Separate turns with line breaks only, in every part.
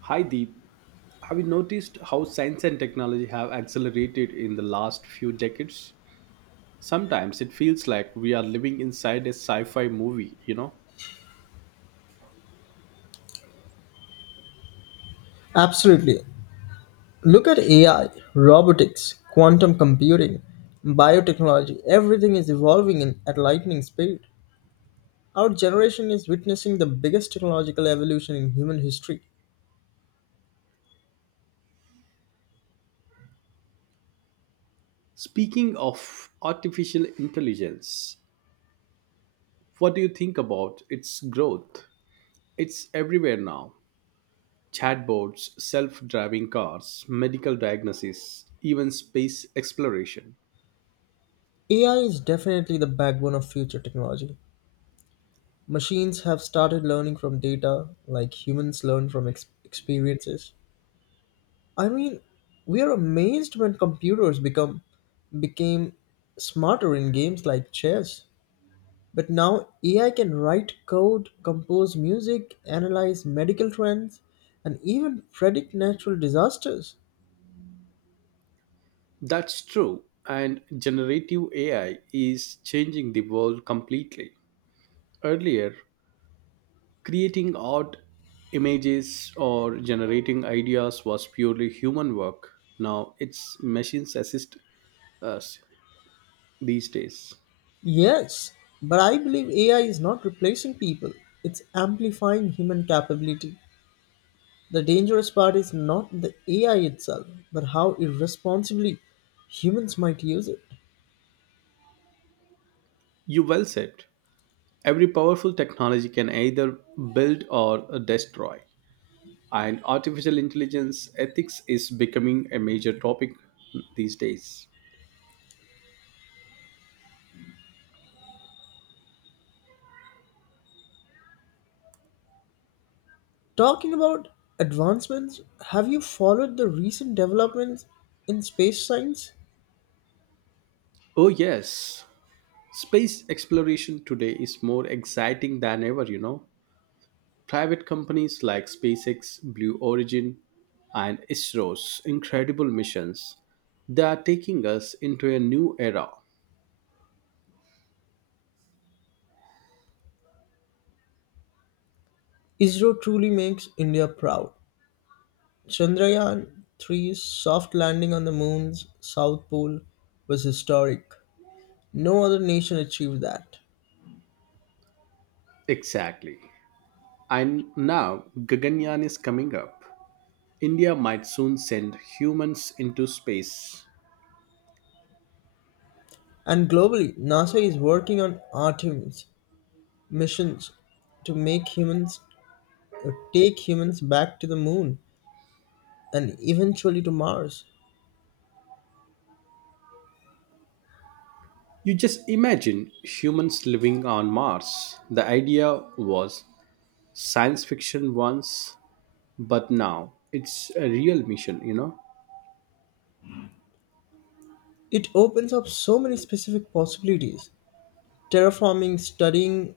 Hi Deep, have you noticed how science and technology have accelerated in the last few decades? Sometimes it feels like we are living inside a sci fi movie, you know?
Absolutely. Look at AI, robotics, quantum computing, biotechnology. Everything is evolving at lightning speed. Our generation is witnessing the biggest technological evolution in human history.
Speaking of artificial intelligence, what do you think about its growth? It's everywhere now, chatbots, self driving cars, medical diagnosis, even space exploration.
AI is definitely the backbone of future technology. Machines have started learning from data like humans learn from experiences. I mean, we are amazed when computers become became smarter in games like chess. But now AI can write code, compose music, analyze medical trends, and even predict natural disasters.
That's true, and generative AI is changing the world completely. Earlier, creating art, images, or generating ideas was purely human work. Now it's machines assist us these days.
Yes, but I believe AI is not replacing people, it's amplifying human capability. The dangerous part is not the AI itself, but how irresponsibly humans might use it.
You well said. Every powerful technology can either build or destroy. And artificial intelligence ethics is becoming a major topic these days.
Talking about advancements, have you followed the recent developments in space science?
Oh, yes. Space exploration today is more exciting than ever, you know. Private companies like SpaceX, Blue Origin, and ISRO's incredible missions, they are taking us into a new era.
ISRO truly makes India proud. Chandrayaan three's soft landing on the moon's south pole was historic. No other nation achieved that.
Exactly. And now Gaganyaan is coming up. India might soon send humans into space.
And globally, NASA is working on Artemis missions to make humans or take humans back to the moon and eventually to Mars.
You just imagine humans living on Mars. The idea was science fiction once, but now it's a real mission, you know?
It opens up so many specific possibilities. Terraforming, studying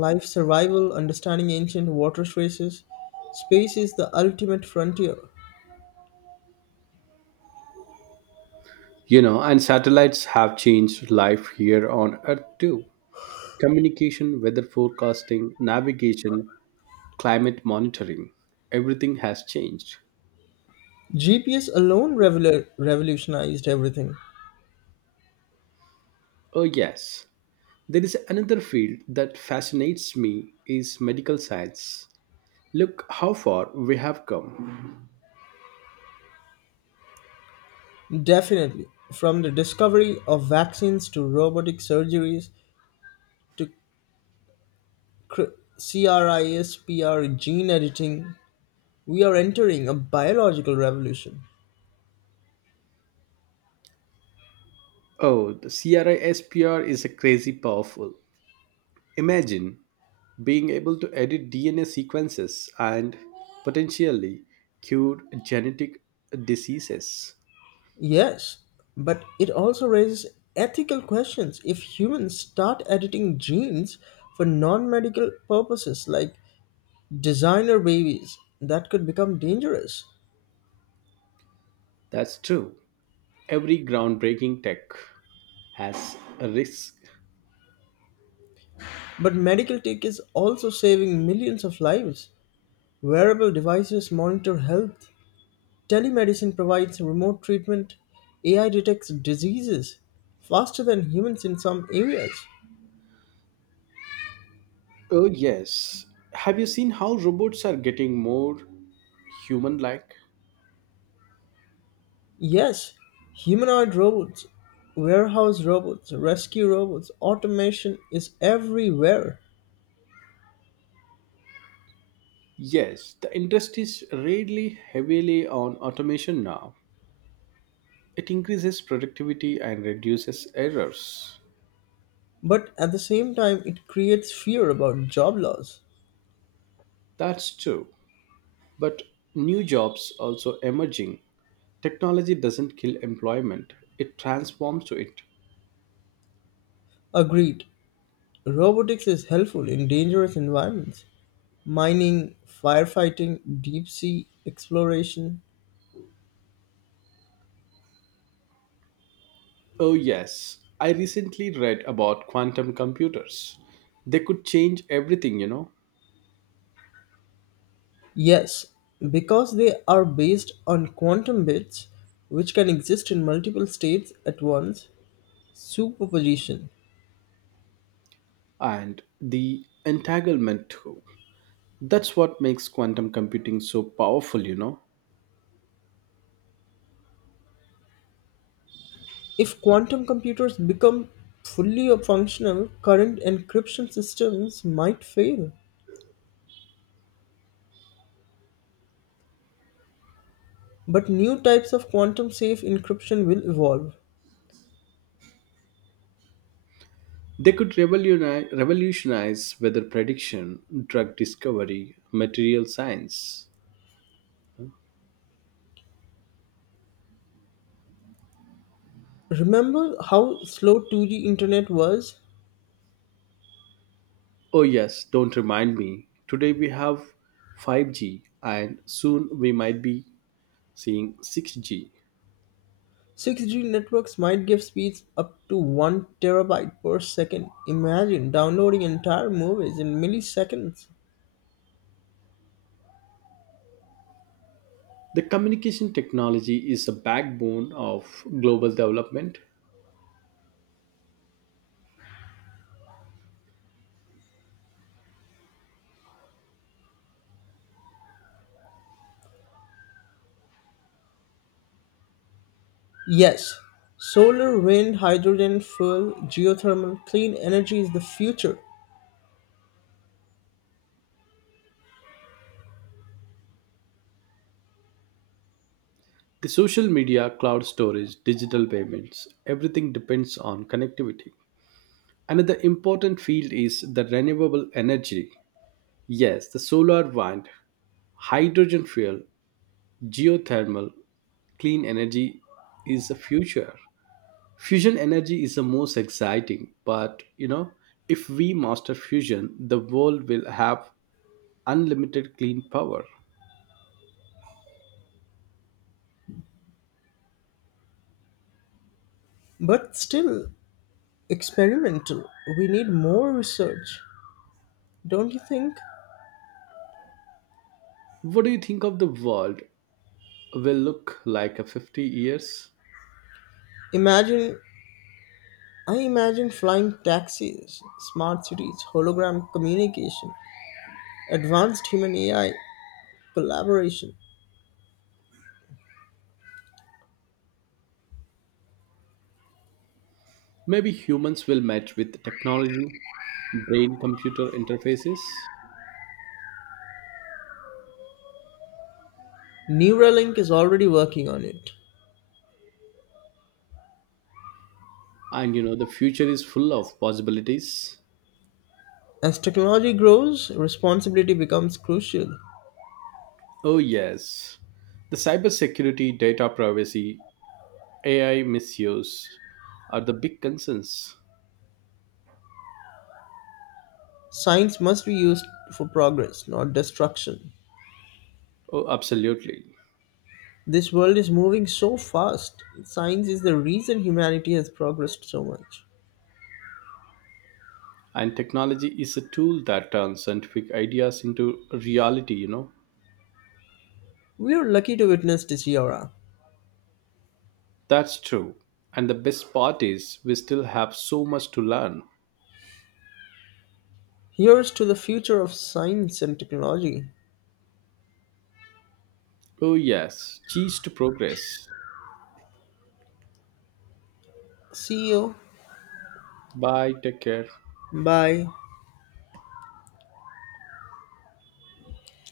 life survival, understanding ancient water traces. Space is the ultimate frontier.
You know, and satellites have changed life here on Earth too. Communication, weather forecasting, navigation, climate monitoring, everything has changed.
GPS alone revolutionized everything.
Oh yes. There is another field that fascinates me is medical science. Look how far we have come.
Definitely. From the discovery of vaccines to robotic surgeries to cr- CRISPR gene editing, we are entering a biological revolution.
Oh, the CRISPR is a crazy powerful. Imagine being able to edit DNA sequences and potentially cure genetic diseases.
Yes, but it also raises ethical questions. If humans start editing genes for non medical purposes like designer babies, that could become dangerous.
That's true. Every groundbreaking tech has a risk.
But medical tech is also saving millions of lives. Wearable devices monitor health, telemedicine provides remote treatment, AI detects diseases faster than humans in some areas.
Oh, yes. Have you seen how robots are getting more human like?
Yes, humanoid robots, warehouse robots, rescue robots, automation is everywhere.
Yes, the industry is really heavily on automation now. It increases productivity and reduces errors.
But at the same time, it creates fear about job loss.
That's true. But new jobs also emerging. Technology doesn't kill employment, it transforms to it.
Agreed, robotics is helpful in dangerous environments mining, firefighting, deep sea exploration.
Oh, yes. I recently read about quantum computers. They could change everything, you know,
Yes, because they are based on quantum bits which can exist in multiple states at once, superposition.
and the entanglement too. That's what makes quantum computing so powerful, you know.
If quantum computers become fully functional, current encryption systems might fail. But new types of quantum safe encryption will evolve.
They could revolutionize weather prediction, drug discovery, material science.
Remember how slow 2G internet was?
Oh, yes, don't remind me. Today we have 5G, and soon we might be seeing 6G.
6G networks might give speeds up to 1 terabyte per second. Imagine downloading entire movies in milliseconds.
The communication technology is the backbone of global development.
Yes, solar, wind, hydrogen, fuel, geothermal, clean energy is the future,
The social media, cloud storage, digital payments, everything depends on connectivity. Another important field is the renewable energy. Yes, the solar, wind, hydrogen fuel, geothermal, clean energy is the future. Fusion energy is the most exciting, but you know, if we master fusion, the world will have unlimited clean power.
but still experimental. We need more research, don't you think?
What do you think of the world will look like in 50 years?
Imagine I imagine flying taxis, smart cities, hologram communication, advanced human AI collaboration.
Maybe humans will match with technology, brain computer interfaces,
Neuralink is already working on it.
and you know the future is full of possibilities.
As technology grows, responsibility becomes crucial.
Oh yes. The cybersecurity, data privacy, AI misuse are the big concerns.
Science must be used for progress, not destruction.
Oh, absolutely.
This world is moving so fast. Science is the reason humanity has progressed so much.
And technology is a tool that turns scientific ideas into reality, you know.
We are lucky to witness this era.
That's true. And the best part is we still have so much to learn.
Here's to the future of science and technology.
Oh, yes. Cheers to progress.
See you.
Bye. Take care.
Bye.